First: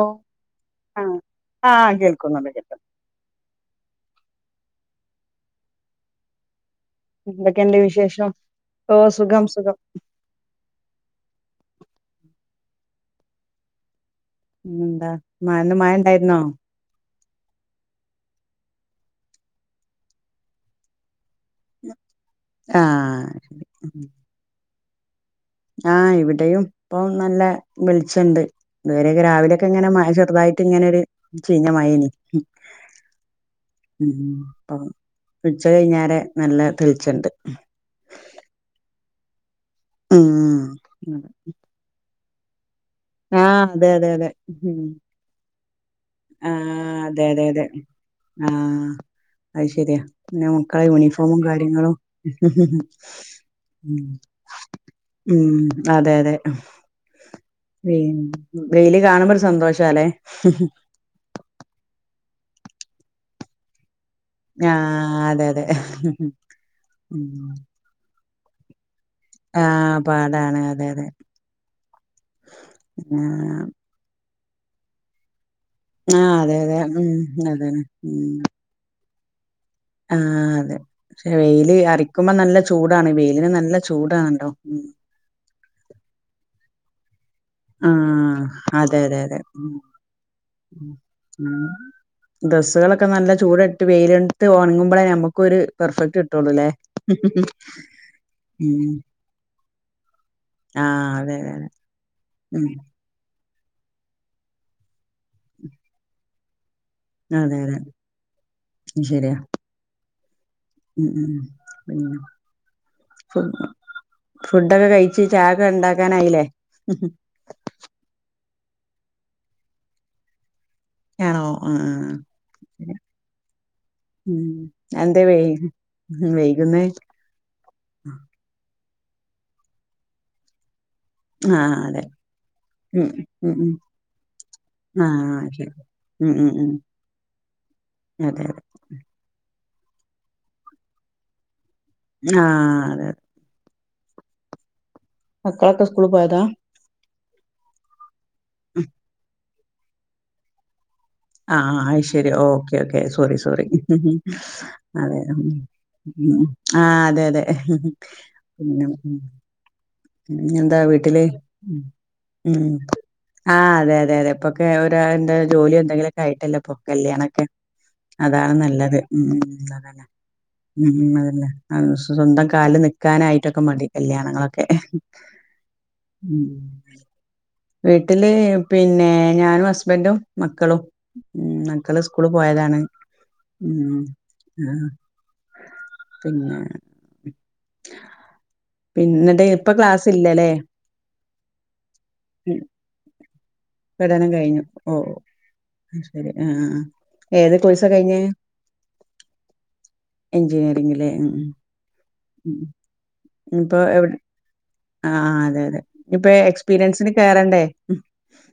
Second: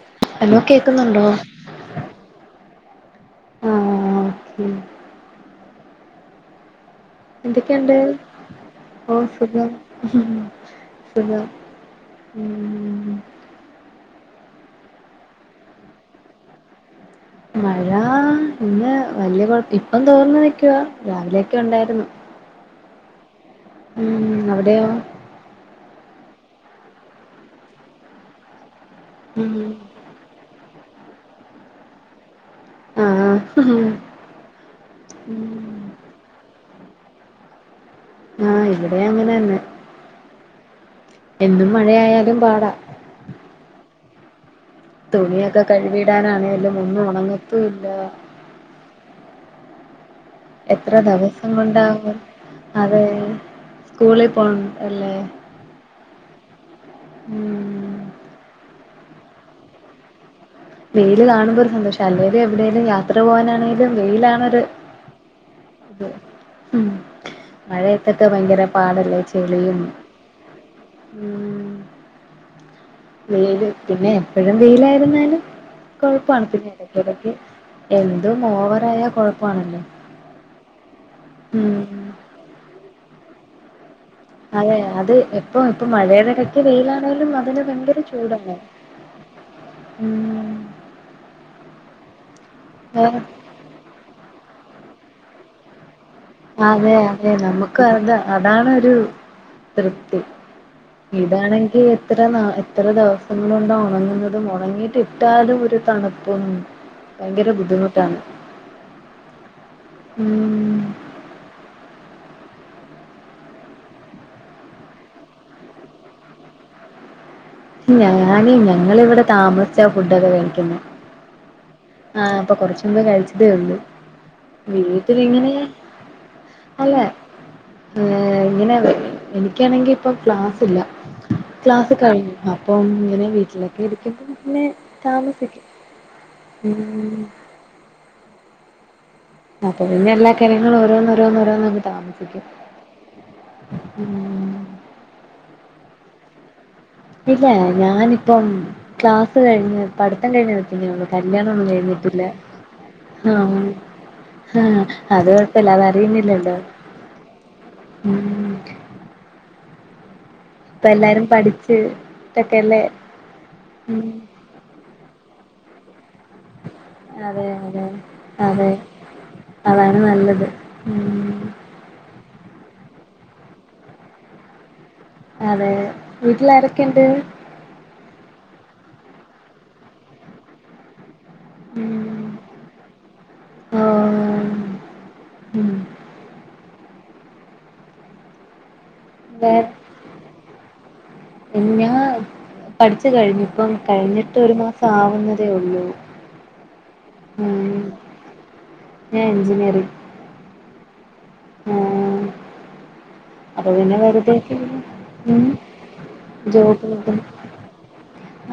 ഓ hello ആഹ് കേക്കുന്നുണ്ടോ ആഹ് കേൾക്കുന്നുണ്ട് കേൾക്കുന്നുണ്ട് ആഹ് ഓക്കെ എന്തൊക്കെയുണ്ട് ഓ സുഖം സുഖം ഉം പിന്നെന്താ മഴ ന്ന് മഴ ഉണ്ടായിരുന്നോ മഴ ഇന്ന് വല്യ കുഴപ്പ ഇപ്പം തോർന്ന് നിക്കുവാ രാവിലെയൊക്കെ ഉണ്ടായിരുന്നു ആഹ് ആഹ് ശരി ഉം അവിടെയോ ആഹ് ഇവിടെയും ഇപ്പൊ നല്ല വെളിച്ചണ്ട് ഇതുവരെയെക്കെ ഉം രാവിലെയൊക്കെ ഇങ്ങനെ ചെറുതായിട്ട് ഇങ്ങനെ ഒരു ചീഞ്ഞ മഴനീ ആഹ് ഉം ഉം ഇപ്പം ഉം ച്ച കഴിഞ്ഞാരെ നല്ല തെളിച്ചണ്ട് ആഹ് ഇവടിം അങ്ങനെന്നെ ആഹ് എന്നും മഴയായാലും പാട ആഹ് അതെ അതെ അതെ ഉം തുണിയൊക്കെ കഴികിടാനാണേലും ആഹ് അതെ അതെ അതെ ഒന്നുണങ്ങത്തൂല്ല ആഹ് അത് ശെരിയാ പിന്നെ മക്കളെ എത്ര യൂണിഫോമും ദിവസം കാര്യങ്ങളും കൊണ്ടാകും അതെ ഉം സ്കൂളിൽ പോണ അല്ലേ ഉം അതെ അതെ വെയ് ഉം വെയില് കാണുമ്പൊരു സന്തോഷം [unintelligible] വെയിൽ കാണുമ്പോ ഒരു സന്തോഷ അല്ലേലും എവടേലും യാത്ര പോകാനാണെകിലും വെയിലാണ് ആഹ് അതെ അതെ ഉം [unintelligible] ഭയങ്കര പാടല്ലേ ചെളിയും പാടാണ് അതെ അതെ ഉം ആ വെയിലും പിന്നെ എപ്പഴും വെയിലായിരുന്നാലും കൊഴപ്പാണ് അതെ പിന്നെ അതെ ഉം എടയ്ക്കെടയ്ക്ക് അതാണ് എന്തും ഓവറായ കൊഴപ്പാണല്ലോ ആഹ് അതെ ക്ഷെ വെയില് ഉം അറിക്കുമ്പോ നല്ല ചൂടാണ് വെയിലിന് നല്ല ചൂടാണ് അതെ അത് എപ്പഴും ഇപ്പ മഴേടെ എടക്ക്‌ വെയിലാണേലും അതിന് ഭയങ്കര ആഹ് ചൂടാണ് അതെ അതെ അതെ ഉം ഉം ഡ്രസ്സുകളൊക്കെ വേറെ നല്ല ചൂട് ട്ട് വെയിലൊണ്ട്ട്ട് ഒണങ്ങുമ്പളെ ഞമ്മക്കൊര് പെർഫെക്ട് അതെ അതെ നമക്കതാ ഉം അതാണൊരു തൃപ്തി ആ അതെ അതെ അതെ ഇതാണെങ്കി എത്ര ന ഉം എത്ര ദിവസം ങൊണ്ടാ ഒണങ്ങുന്നത് ഒണങ്ങിട്ട്ടാലും ഒരു തണുപ്പും ഭയങ്കര അതെ അതെ ബുദ്ധിമുട്ടാണ് ഉം ശെരിയാ ഉം ഉം ഉം പിന്നെ ഫുഡ് ഫുഡൊക്കെ കഴിച്ച് ചായക്കെണ്ടാക്കാനായിലെ ഇല്ല ഞാനില്ല ഞങ്ങളിവടെ താമസിച്ച ഫുഡൊക്കെ കഴിക്ക്‌ന്നെ യേണോ [unintelligible] ആഹ് ഇപ്പൊ കൊർച്ച് മുമ്പേ കഴിച്ചതെള്ളു ഉം എന്താ വെയ് വെയ്കുന്നെ ഏ ഇങ്ങനെ എനിക്കാണെങ്കി ഇപ്പൊ ക്ലാസ്സില്ല ക്ലാസ് കഴിഞ്ഞു അപ്പം ഉ ഇങ്ങനെ ഉ ഉ വീട്ടിലൊക്കെ ഇരിക്കുമ്പം പിന്നെ ഉ ആഹ് താമസിക്കും ശെരി ഉ ഉ ഉ ഉം അതെയതെ അപ്പ പിന്നെ എല്ലാ കാര്യങ്ങളും ഓരോന്നോരോന്നോരോന്ന് താവും ആഹ് അതെ ഉം മക്കളൊക്കെ സ്കൂള് പോയതാ ഇല്ല ഞാനിപ്പം ക്ലാസ് കഴിഞ്ഞ് പട്ത്തം കഴിഞ് നി ആഹ് അത് ശെരി ഓക്കെ ഓക്കെ സോറി ആഹ് സോറി ആഹ് അതെ അത് ഉം കൊഴപ്പല്ല ഉം അതറിയുന്നില്ലല്ലോ ആഹ് അതെ അതെ ഉം പിന്ന ഉം ഞ്ഞി എന്താ ഇപ്പ വീട്ടില് എല്ലാരും പഠിച്ച് ഉം ട്ടൊക്കെല്ലേ ആഹ് അതെ ഉം അതെ അതെ ഇപ്പൊക്കെ ഒര് എന്താ ജോലിയോ എന്തെങ്കിലൊക്കായിട്ടല്ലെ പ്പൊ കല്യാണൊക്കെ അതെ അതെ അതാണ് അതെ നല്ലത് ഉം ഉം അതാണ് അതന്നെ നല്ലത് ഉം ഉം അതന്നെ അഹ് സ്വന്തം കാലില് നിൽക്കാനായിട്ടൊക്കെ മതി കല്യാണങ്ങളൊക്കെ അതെ ഉം വീട്ടിൽ ആരൊക്കെണ്ട് വീട്ടില് പിന്നെ ഞാനും ഹസ്ബന്റും മക്കളും. ഉം മക്കള് സ്കൂള് പോയതാണ് ഉം ഓഹ് ഉം ഉം പിന്നെ പിന്നെ ഇന്നട്ട് വേറെ ഇപ്പം ക്ലാസ് ഇല്ലലെ? ഞാൻ പഠിച്ചു കഴിഞ്ഞു ഇപ്പം പഠനം കഴിഞ്ഞിട്ട് ഒരു കഴിഞ്ഞു മാസം ഓ ആവുന്നതേ ഒള്ളൂ ശരി ആഹ് ആഹ് ആഹ് ഏത് കൊഴ്സാ കഴിഞ്ഞെ ഞാൻ എഞ്ചിനിയറിംഗ്. എഞ്ചിനീയറിങ്ങ്ലേ ഉം ആഹ് ഉം അപ്പൊ ഇപ്പോ എവ്ടെ [inaudible] ആഹ് ആഹ് അതെ അതെ ഇഞ് ഇപ്പം ജോബ് എക്സ്പീരിയൻസിന് കിട്ടും കേറണ്ടേ?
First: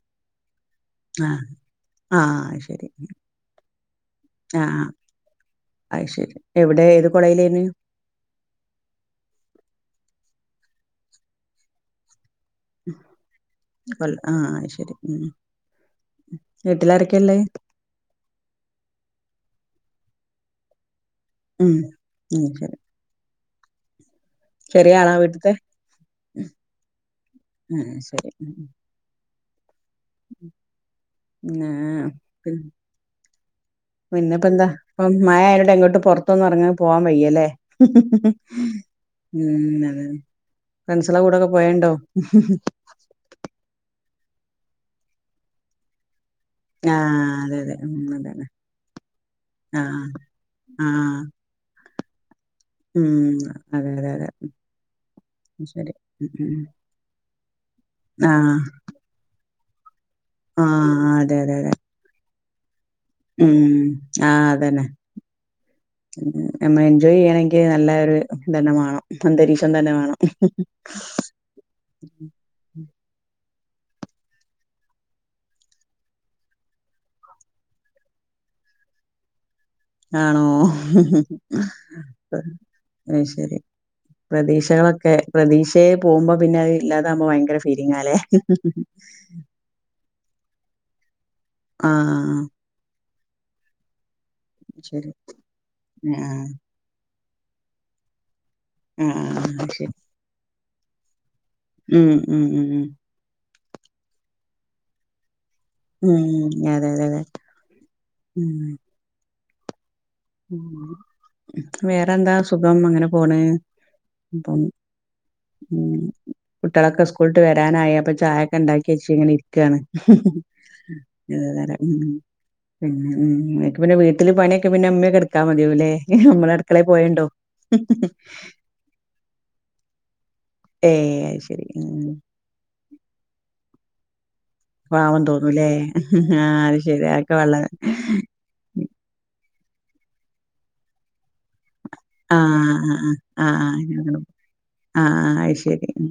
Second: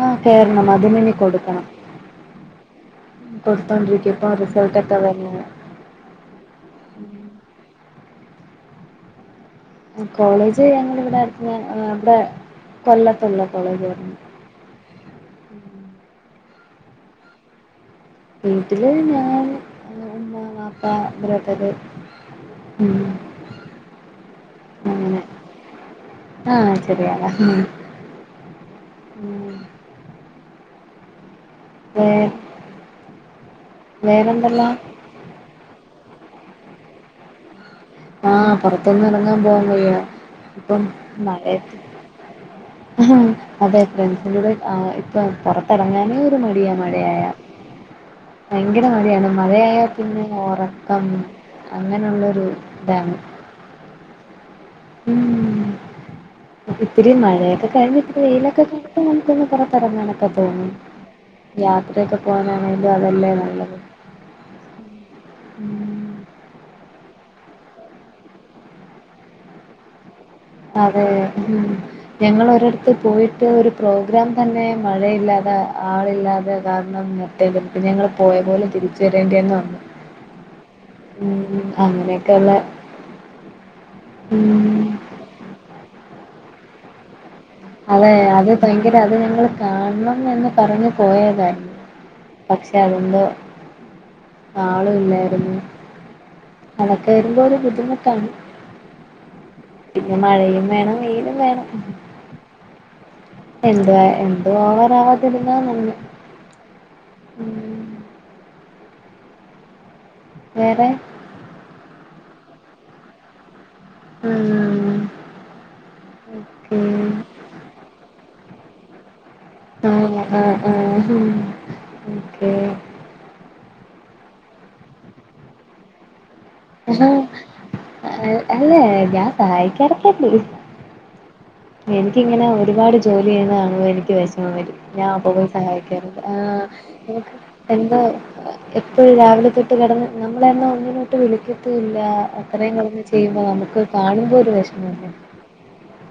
ആഹ് കേറണം അത് ഇനി ആ കൊടുക്കണം ആ ശരി ഉം കൊടുത്തോണ്ടിരിക്കപ്പം റിസൾട്ടൊക്കെ വന്ന് അത്ശരി എവിടെ ഏത് കൊളേജിലെയിനി ആഹ് കോളേജ് ഞങ്ങളിവിടെ അട്ത്ത് ഇവടെ കൊൽ ആഹ് അത്ശെരി ഉം വീട്ടിലാരെക്കെള്ളെ? വീട്ടില് ഞാൻ ഉമ്മ വാപ്പ ഇവരൊ അത് ഉം ഉം ചെറിയ ആളാ അങ്ങനെ വീട്ട്ത്തെ ഉം ആഹ് ചെറിയ ആളാ ഉം ശരി ഉം പിന്നെ വേ ഉം വേറെന്തല്ലാ പിന്നെപ്പന്താ ഇപ്പം മഴ ആയതോണ്ട് എങ്ങട്ടും പൊറതൊന്നും എറങ്ങാ പോവാൻ വയ്യാല്ലേ ആഹ് പുറത്തൊന്നും ഇറങ്ങാൻ പോവാൻ ഉം വയ്യ അതെന്നെ ഇപ്പം ഫ്രണ്ട്സളെ കൂടൊക്കെ മഴയത്ത് പൊവേണ്ടോ അതെ ഫ്രണ്ട്സിന്റുടെ ആ ഇപ്പൊ പൊറത്തെറങ്ങാന് ഇൻക്ക് മടിയാ ആ മഴയായ അതെ അതെ ഉം അതെതെ ഭയങ്കര മടിയാണ് മഴയായ ആ പിന്നെ ആ ഒറക്കം അങ്ങനൊള്ളൊരു ഉം അതെ അതെ അതെ ഉം ശരി ഉം ഉം. ഇത്തിരി മഴയൊക്കെകഴിഞ് ഇത്തിരി ആ വെയിലൊക്കെ കിട്ടുമെങ്കി ഒന്ന് പൊറത്തെറങ്ങണം ഒക്കെ ആ തോന്നി അതെ അതെ അതെ യാത്രയൊക്കെ പോകാനാണെിലും അതല്ലേ നല്ലത്. ആഹ് അതന്നെ ഉം നമ്മള് എൻജോയ് ചെയ്യണെങ്കി നല്ലൊര് ഇതന്നെ വാണം അന്തരീക്ഷം തന്നെ വാണം അതെ ഞങ്ങളൊരെ ടത്ത് പോയിട്ട് ഒരു പ്രോഗ്രാം തന്നെ മഴയില്ലാതെ ആളില്ലാതെ കാരണം എന്നിട്ട് പിന്നെ ഞങ്ങള് പോയ പോലെ തിരിച്ച് വരേണ്ടിവന്നു അന്ന് ആണോ അങ്ങനെയൊക്കെയുള്ള അത് ശരി ഉം പ്രതീക്ഷകളൊക്കെ പ്രതീക്ഷയേ പോകുമ്പോ പിന്നെ അത് ഇല്ലാതാകുമ്പോ ഭയങ്കര സ അതെ അത് ഭയങ്കര അത് ഞങ്ങള് കാണണം എന്ന് പറഞ്ഞു പോയതായിരുന്നു ആഹ് പക്ഷെ അതെന്തോ ആളു ശരി ഇല്ലായിരുന്നു ആഹ് അതൊക്കെ വരുമ്പോ ഒരു ബുദ്ധിമുട്ടാണ് ആഹ് ആഹ് അത്ശരി പിന്നെ മഴയും വേണം വെയിലും വേണം ഉം ഉം ഉം ഉം എന്തുവാ എന്തും ഓവറവാതിരുന്നാ നന്ന് ഉം അതെയതെയതെ ഉം ഉം വേറെ വേറെന്താ സുഖം അങ്ങനെ പോണ് പ്പ ഉം [unintelligible] ഉം കുട്ടിയാളൊക്കെ സ്കൂളിട്ട് വരാനായി അപ്പൊ ചായൊക്കെ ഇണ്ടാക്കി വെച്ച് ഇങ്ങനെ ഇര് രിക്കാണ് ആഹ് [unintelligible] ആഹ് ആഹ് ഹും ഓക്കെ ഉം ഉം പിന്നെ വീട്ടില് പണിയൊക്കെ പിന്നെ ഇമ്മയൊക്കെ ഇടുക്കാ മതിയാവുംല്ലേ അമ്മള് അടുക്കളേ പോയണ്ടോ അല്ലേ ഞാൻ സഹായിക്കാറൊക്കെണ്ട് ഏഹ് അയ്ശരി എനിക്കിങ്ങനെ ഒരുപാട് ജോലി ചെയ്യുന്നതാണുമ്പോ എനിക്ക് വെഷമം വെരും ഞാൻ പാവം അപ്പ പോയി തോന്നൂല്ലേ സഹായിക്കാറുണ്ട് ആഹ് ഏഹ് അത് ശരി എനിക്ക് അതൊക്കെ വെള്ള എന്തോ എപ്പൊഴും രാവിലെ തൊട്ട് കെടന്ന് നമ്മളെന്നാ ഒന്നിനുട്ട് വിളിക്കു ല്ല അത്രയും ആഹ് കെടന്ന് ചെയ്യുമ്പോ നമുക്കത് കാണുമ്പോ ഒരു വെഷമല്ലേ ആയ്ശെരി ഉം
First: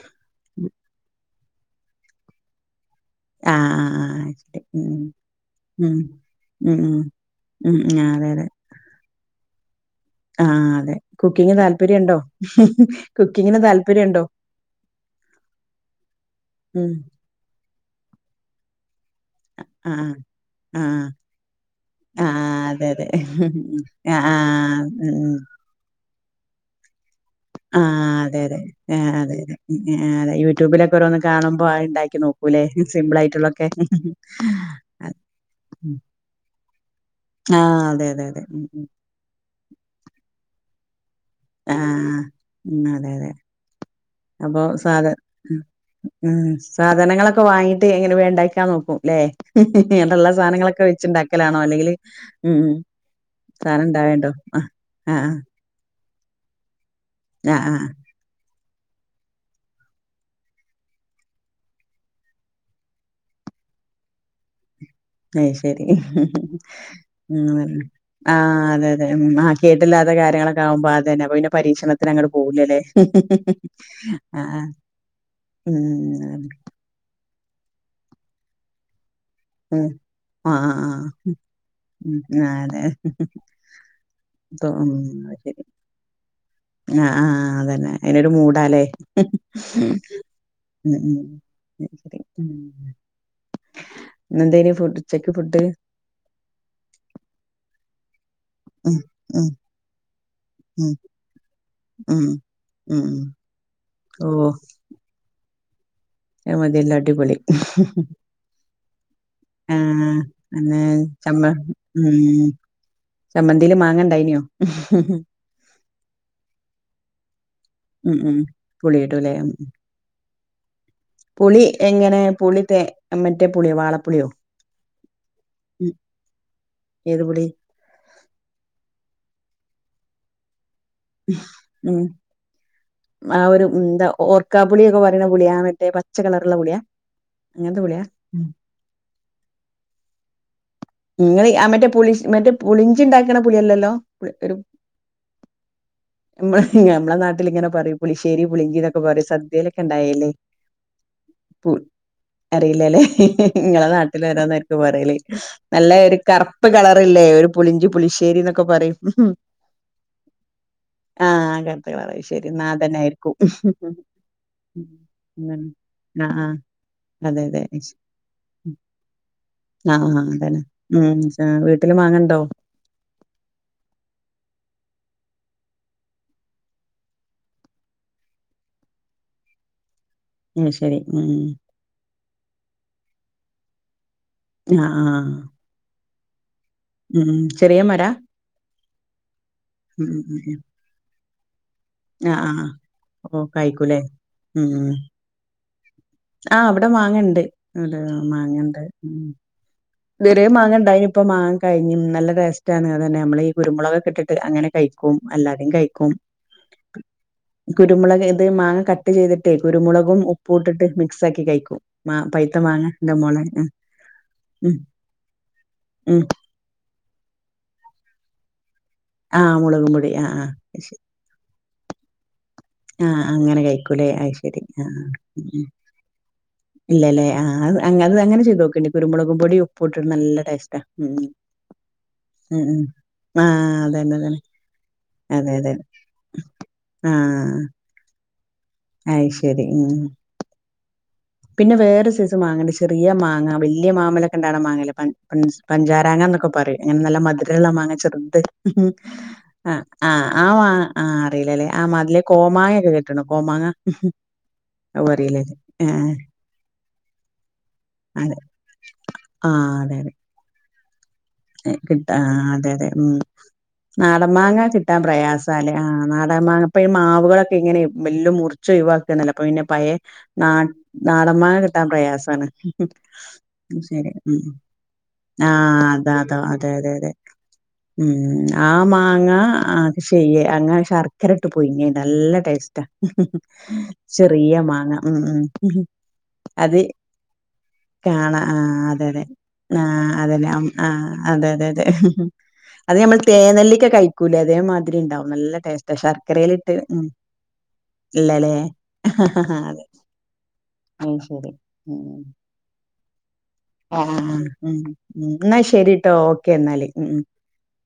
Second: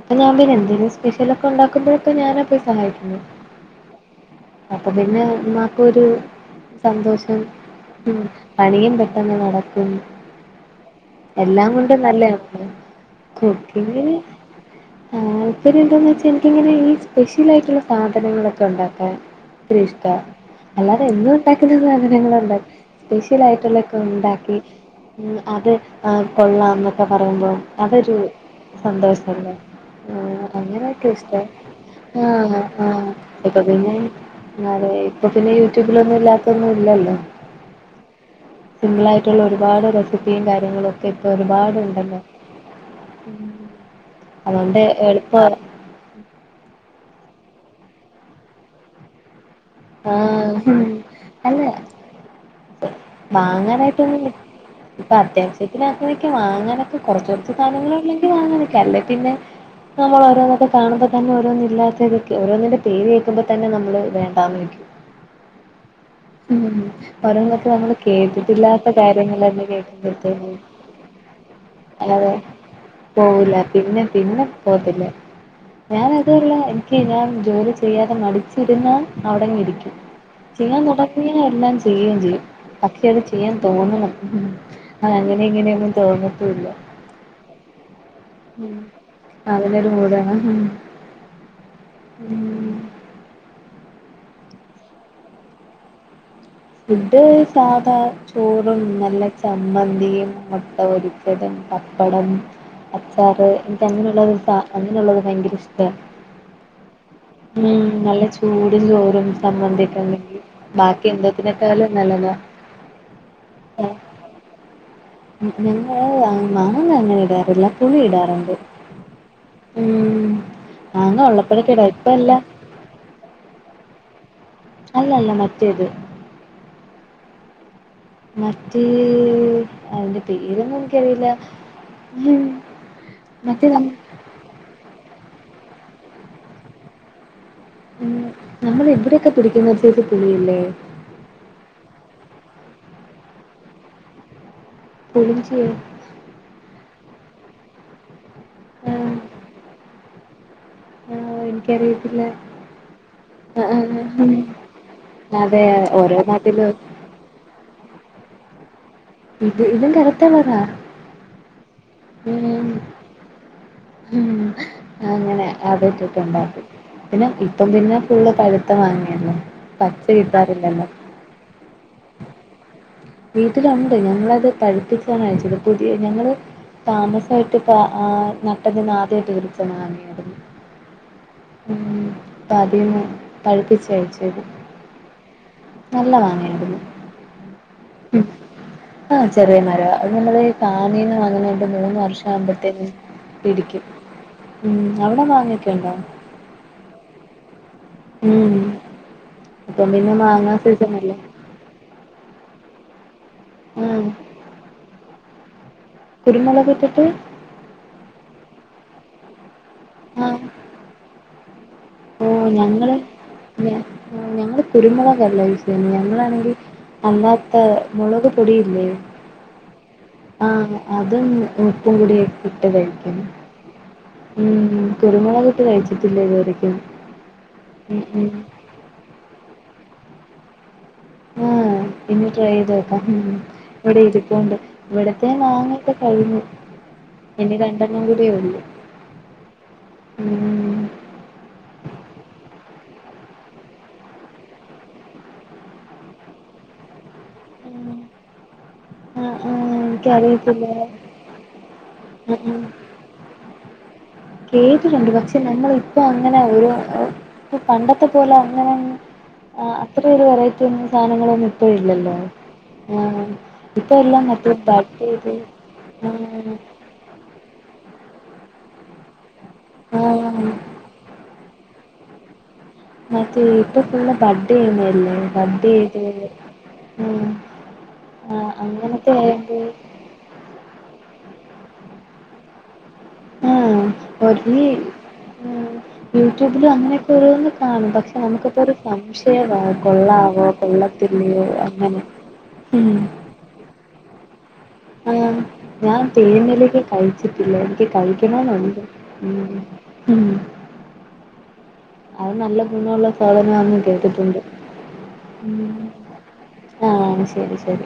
അപ്പൊ ഞാൻ പിന്നെ എന്തെങ്കിലും സ്പെഷ്ലൊക്കെ ഉണ്ടാക്കുമ്പോഴൊക്കെ ഞാനാ പോയി സഹായിക്കുന്നേ ആഹ് ശരി അപ്പൊ ഉം പിന്നെ ഉം ഇമ്മാക്കൊരു ഉം സന്തോഷം ഉം പണിയും പെട്ടെന്ന് നടക്കും ആ അതെ കുക്കിംങ് എല്ലാം കൊണ്ടും താല്പര്യംണ്ടോ നല്ലതാണ് കുക്കിങ്ങിന് താല്പര്യംണ്ടോ? താല്പര്യണ്ടോന്ന് വെച്ചാ എനിക്കിങ്ങനെ ഈ ഉം സ്പെഷ്യൽ ആയിട്ടുള്ള സാധനങ്ങളൊക്കെ ഒണ്ടാക്കാൻ ഇഷ്ട്ടാ ആഹ് അല്ലാതെ ആഹ് എന്നും ഉണ്ടാക്കുന്ന ആഹ് സാധനങ്ങളുണ്ടാക്ക അതെ അതെ സ്പെഷ്യൽ ആയിട്ടുള്ളൊക്കെ ഉണ്ടാക്കി ആഹ് ഉം അത് ആഹ് കൊള്ളാം എന്നൊക്കെ പറയുമ്പോ അതൊരു ആഹ് അതെ അതെ ആഹ് അതെ അതെ സന്തോഷല്ലേ ആഹ് ആ അതെ യൂട്യൂബിലൊക്കെ അങ്ങനോക്കെ ഓരോന്ന് ഇഷ്ട കാണുമ്പോ അത് ഇണ്ടാക്കി ആഹ് നോക്കൂലേ ആഹ് സിമ്പിൾ ഇപ്പൊ ആയിട്ടുള്ളൊക്കെ പിന്നെ അതെ ഇപ്പൊ പിന്നെ യൂട്യൂബിലൊന്നും ഇല്ലാത്തൊന്നും ഇല്ലല്ലോ ആഹ് അതെ അതെ അതെ ഉം ഉം മറ്റുള്ള ഒരുപാട് റെസിപ്പിയും കാര്യങ്ങളുവൊക്കെ ഇപ്പൊ ഒരുപാടുണ്ടെല്ലോ ആഹ് ഉം അതെ അതെ അപ്പൊ അതുകൊണ്ട് സാധാ എളുപ്പ ഉം ഉം സാധനങ്ങളൊക്കെ വാങ്ങീട്ട് ഇങ്ങനെ വേം ഇണ്ടാക്കാ നോക്കും ലേ ഇള്ള ആഹ് സാധനങ്ങളൊക്കെ വെച്ചിണ്ടാക്കലാണോ അല്ലെങ്കില് ഉം ഉം വാങ്ങാനായിട്ട് ഒന്നുല്ല ഇപ്പൊ അത്യാവി [unintelligible] വാങ്ങാനൊക്കെ കൊറച്ച് കൊറച്ച് ആഹ് ആഹ് സാധനങ്ങൾ ഒള്ളെങ്കി വാങ്ങാനൊക്കെ അല്ലെ പിന്നെ നമ്മൾ ഓരോന്നൊക്കെ കാണുമ്പോ തന്നെ ഓരോന്നില്ലാത്തതൊക്കെ ഓരോന്നിന്റെ പേര് കേക്കുമ്പതന്നെ നമ്മള് വേണ്ടാന്ന് വെക്കും. അയ് ശരി ഉം ഓരോന്നൊക്കെ ഉം നമ്മള് ആഹ് അതെ കേട്ടിട്ടില്ലാത്ത അതെ ഉം ആഹ് കാര്യങ്ങളന്നെ കെട്ടില്ലാത്ത കേൾക്കുമ്പോഴത്തേന് കാര്യങ്ങളൊക്കെ ആകുമ്പൊ അതന്നെ പരീക്ഷണത്തിന് അതെ അങ്ങട് പോവൂലല്ലേ പോവൂല പിന്നെ പിന്നെ ആഹ് പോകത്തില്ല ഉം ഞാൻ അയന്നെ അതുമല്ല എനിക്ക് ഞാൻ ജോലി ചെയ്യാതെ മടിച്ചിരുന്നാ അവിടെങ്ങ് ഉം ഇരിക്കും ആഹ് ചെയ്യാൻ ആഹ് തൊട ആഹ് ങ്ങിയാ ഞാൻ എല്ലാം ചെയ്യോം ഉം ചെയ്യും ആഹ് അതെ പക്ഷെ അത് ചെയ്യാൻ തോന്നണം ഇപ്പൊ അതങ്ങനെ ഇങ്ങനെയൊന്നും തോന്നി ആ ആഹ് അതന്നെ അയിനൊരു ഉം മൂടാലേ അതിനൊരു മൂടാണ് ഉം ഉം അത് ശെരി ഉം ഇന്നെന്തേനി ഫുഡ് ഉച്ചക്ക് ഫുഡ് ഫുഡ് സാധാ ചോറും ഉം നല്ല ഉം ചമ്മന്തിയും, മുട്ട ഉം പൊരി ച്ചതും, ഉം പപ്പടം, ഉം അച്ചാറ് എനിക്ക് അങ്ങനെയുള്ളത് ഓഹ് [unintelligible] അങ്ങനുള്ളത് ഭയങ്കര ഇഷ്ട്ടാണ് അത് മതിയല്ലോ അടിപൊളി നല്ല ചൂടും ചോറും സമ്മന്തിയൊക്കെ ആഹ് ഉണ്ടെങ്കിൽ അന്നെ ബാക്കി ചമ്മ എന്തത്തിനെക്കാളും ഉം നല്ലതാ ചമ്മന്ദീല് മാങ്ങ ഇണ്ടായ്‌ന്യോ ഞങ്ങള് മാങ്ങ അങ്ങനെ ഇടാറില്ല പുളി ഉം ഉം ഇടാറുണ്ട് പുളിയിടുംല്ലേ ഉം ഉം മാങ്ങ ഉള്ളപ്പോഴക്കെ ഇടാ ഇപ്പ അല്ല ല് തേ അ മറ്റേ പുളിയോ വാളപുളിയോ അല്ല അല്ല മറ്റേത് ഏത് പുളി മറ്റേ അയിന്റെ പേരൊന്നും എനിക്കറിയില്ല ഉം ആ ഒരു മറ്റേ നം ന്താ ഓർ ക്കാപുളി ഒക്ക പറിണ പുളിയാ ആ മറ്റേ പച്ച കളറ്ള്ള പുളിയാ അങ്ങൻത്തെ പുളി ഉം നമ്മള് എവടെയക്ക പിടിക്കുന്ന ഒരു സൈസ് പുളി ഇല്ലേ ഇങ്ങള് ആ മറ്റേ പുളിഷ് മറ്റേ പുളിഞ്ചി ഇണ്ടാക്ക്ണ പുളി അല്ലല്ലോ ഒരു പുളിഞ്ചിയൊ മ്മളെ നമ്മെളെ നാട്ടില് ഇങ്ങനെ പറയും പുളിശേരി പുളിഞ്ചി ന്നൊക്കെ പറയും സദ്യെലൊക്കെ ഇണ്ടാവേല്ലെ ഉ പു അറീല ലെ ഇങ്ങളെ ആഹ് നാട്ടില് ആഹ് ഓരോന്നെര്ക്കും പറയല് അതെ നൽ ല്ലെ ഒരു ഓരോ കറപ്പ് നാട്ടിലും കളറില്ലേ ഒരു പുളിഞ്ചി പുളിശ്ശേരിന്നൊക്ക പറയും. ഇത് ഇതും കറത്ത കളറാ ആ കർത്ത കളറ് അയ് ശരി ന്നാ ഉം അതന്നെ ആയിരിക്കും ഉം ഉം അങ്ങനെ എന്താണ് അത് [unintelligible] ആഹ് ആഹ് ഇണ്ടാക്കി പിന്നെ അതെ അതെ ഇപ്പം പിന്നെ ഫുള്ള് പഴുത്ത മാങ്ങയല്ലോ പച്ച ആഹ് ആഹ് അതാണ് കിട്ടാറില്ല. ഉം ചാ വീട്ട്ല് മാങ്ങണ്ടോ വീട്ടില് ഒണ്ട് ഞങ്ങളത് പഴുപ്പിക്കാനാ വെച്ചത് പുതിയ ഞങ്ങള്. താമസായിട്ട് ഇപ്പ ആ നട്ടതിന്ന് ആദ്യായിട്ട വിര്ച്ചെന്ന്. [unintelligible] ഉം ശരി ഉം ഉം ഉം ഇപ്പ ആദ്യന്നെ പഴുപ്പിച്ച വെച്ചത് ആ ആഹ് നല്ല മാങ്ങെയ്‌ര്ന്നു ഉം ഉം ചെറിയ മരാ ആ ചെറിയ മരാ അത് ഉം ഉം നമ്മള് ഈ ഉം ഫാമീന്ന് വാങ്ന്നൊണ്ട് മൂന്ന് വ ആഹ് ആഹ് ഷാവുമ്പത്തേനും ഓ പിടിക്ക്യും കായ്ക്കൂലേ ഉം അവടെ മാങ്ങക്കെ ഉണ്ടോ ആ അവടെ മാങ്ങ ഇണ്ട് [unintelligible] ഉം മാങ്ങ ഇണ്ട്. ഉം ഇപ്പം പിന്നെ ഇത് വരെ മാങ്ങാ മാങ്ങ ഇണ്ടായിനി സീസണല്ലേ. ഇപ്പം മാ കഴിഞ്ഞി നല്ല ടേസ്റ്റാണ് അതന്നെ നമ്മള ഈ ആഹ് കുരുമോളകക്കെ ഇട്ടിട്ട് അങ്ങനെ കഴിക്കും അല്ലാതിം കഴിക്കും. കുരുമൊളകിട്ടിട്ട് കുരുമുളക് ഇത് മാങ്ങ കട്ട് ചെയ്ത്ട്ട് കുരുമുളകും ഉപ്പു ഇട്ട്ട്ട് മിക്സ് ആക്കി കഴിക്കും. മാ ഓ പൈത്ത മാങ്ങ ഞങ്ങള് ഇന്റെ മോളെ ഉം ഞ ഞങ്ങള് ഉം കുരുമുളകല്ല യൂസയ്യ ഉം ഞങ്ങളാണെങ്കി അല്ലാത്ത മുളക് പൊടി ഇല്ലേ. ആഹ് മുളകും പൊടി ആഹ് അയ്ശരി അതും ഉപ്പും കൂടി ഇട്ട്ട്ട് കഴിക്കും കുലേ അത് ശരി ആ ഉം കുരുമുളകിട്ട് കഴിച്ചിട്ടില്ല ഇതുവരേക്കും ഇല്ല ലെ ആ അത് അങ്ങ ഉം അത് ഉം അങ്ങനെ ചെയ്തൊക്കണ്ടി. കുരുമുളകും പൊടി ഉപ്പു ഇട്ട്ട്ട് നല്ല ടേസ്റ്റാ ഉം ഉം ഇഞ് ട്രൈ ചെയ്തൊക്കാം ഉം. ആഹ് ഇവടെ അതന്നെ അതന്നെ ഇരിപ്പുണ്ട് ഇവടത്തെ അതെ അതെ മാങ്ങോക്ക കഴിഞ്ഞു. ആഹ് ഒരണ്ണം കൂടിയേ ഒള്ളൂ അയ് ശരി ഉം പിന്നെ വേറെ സൈസ് മാങ്ങണ്ട്. ചെറിയ മാങ്ങ വലിയ മാമലൊക്കെ ഉണ്ടായ മാങ്ങയില്ലേ പണ്ട്. പഞ്ചാരാങ്ങന്നൊക്കെ പറയും അയ്നു നല്ല മധുരമുളള മാങ്ങ ചെറുത് ഉം ആഹ് ആ ആഹ് ആ് ആ ആ് എനിക്കറിയത്തില്ല മാങ്ങ അറിയില്ലല്ലേ ആ മതിലെ ആഹ് ആഹ് കോമായൊക്കെ. ട്ട്ണ് കോമാങ്ങാ കേട്ടിട്ടുണ്ട് പക്ഷെ ഞങ്ങൾ ഇപ്പോ അങ്ങനെ. പണ്ടത്തെ പോലെ അതെ അങ്ങനെ ആഹ് അതെ അതെ അത്ര ഒരു വെറൈറ്റി. ഇന്ന് സാധനങ്ങളൊന്നും ഇപ്പ ഇല്ലല്ലോ. കിട്ടാ അതെ അതെ ഉം ആഹ് ഇപ്പൊ എല്ലാം നാടൻ മറ്റേ മാങ്ങ ബഡ് കിട്ടാൻ ചെയ്ത് പ്രയാസവാ ആല്ലേ ആഹ് നാടൻമാങ്ങ. ഇപ്പം ഈ മാവുകളൊക്കെ ഇങ്ങനെ വല്ലും മുറിച്ച ഒഴിവാക്കിയന്നല്ല അപ്പം പിന്നെ പഴയ ആ ആഹ് നാടൻ മാങ്ങാ കിട്ടാൻ പ്രയാസവാണ്. മറ്റേ ഇപ്പൊ ശരി ഫുള്ള് ഉം ബഡ് ചെയ്യുന്നല്ലേ ബഡ് ആഹ് ചെയ്ത് അത് അതെ അതെ അതെ ആഹ് ഉം ആഹ് ആ അങ്ങനത്തെ മാങ്ങ ആയോണ്ട് അ ശ്യേ അങ്ങനെ ശർക്കര ഇട്ട് പൊയിങ്ങി നല്ല ടേസ്റ്റ് ആഹ് ചെറിയ മാങ്ങ ഉം ഉം യൂട്യൂബിൽ അത് അങ്ങനെയൊക്കെ ഓരോന്ന് കാണും പക്ഷെ കാണാ ആ നമുക്കിപ്പോ ഒരു അതെ അതെ സംശയവാ ആ കൊള്ളാവോ അതന്നെ കൊള്ള. ആ അതെ അതെ അതെ ഹ് ഹ് അത് നമ്മൾ തേനെല്ലിക്ക കഴിക്കൂല്ലേ അതേ മാതിരി ആഹ് ഞാൻ തേനെല്ലിക്ക ഉം കഴിച്ചിട്ടില്ല. എനിക്ക് ഇല്ലല്ലേ കഴിക്കണന്നുണ്ട്. അതെ ഉം അത് ശരി ഉം അത് നല്ല ഗുണമുള്ള സാധനമാണ് ആഹ് ആഹ്‌ ഉം ഉം എന്നാ ശരിട്ടോ ഓക്കെ എന്നാല് ഉം ഉം ആഹ് ശരി ശരി.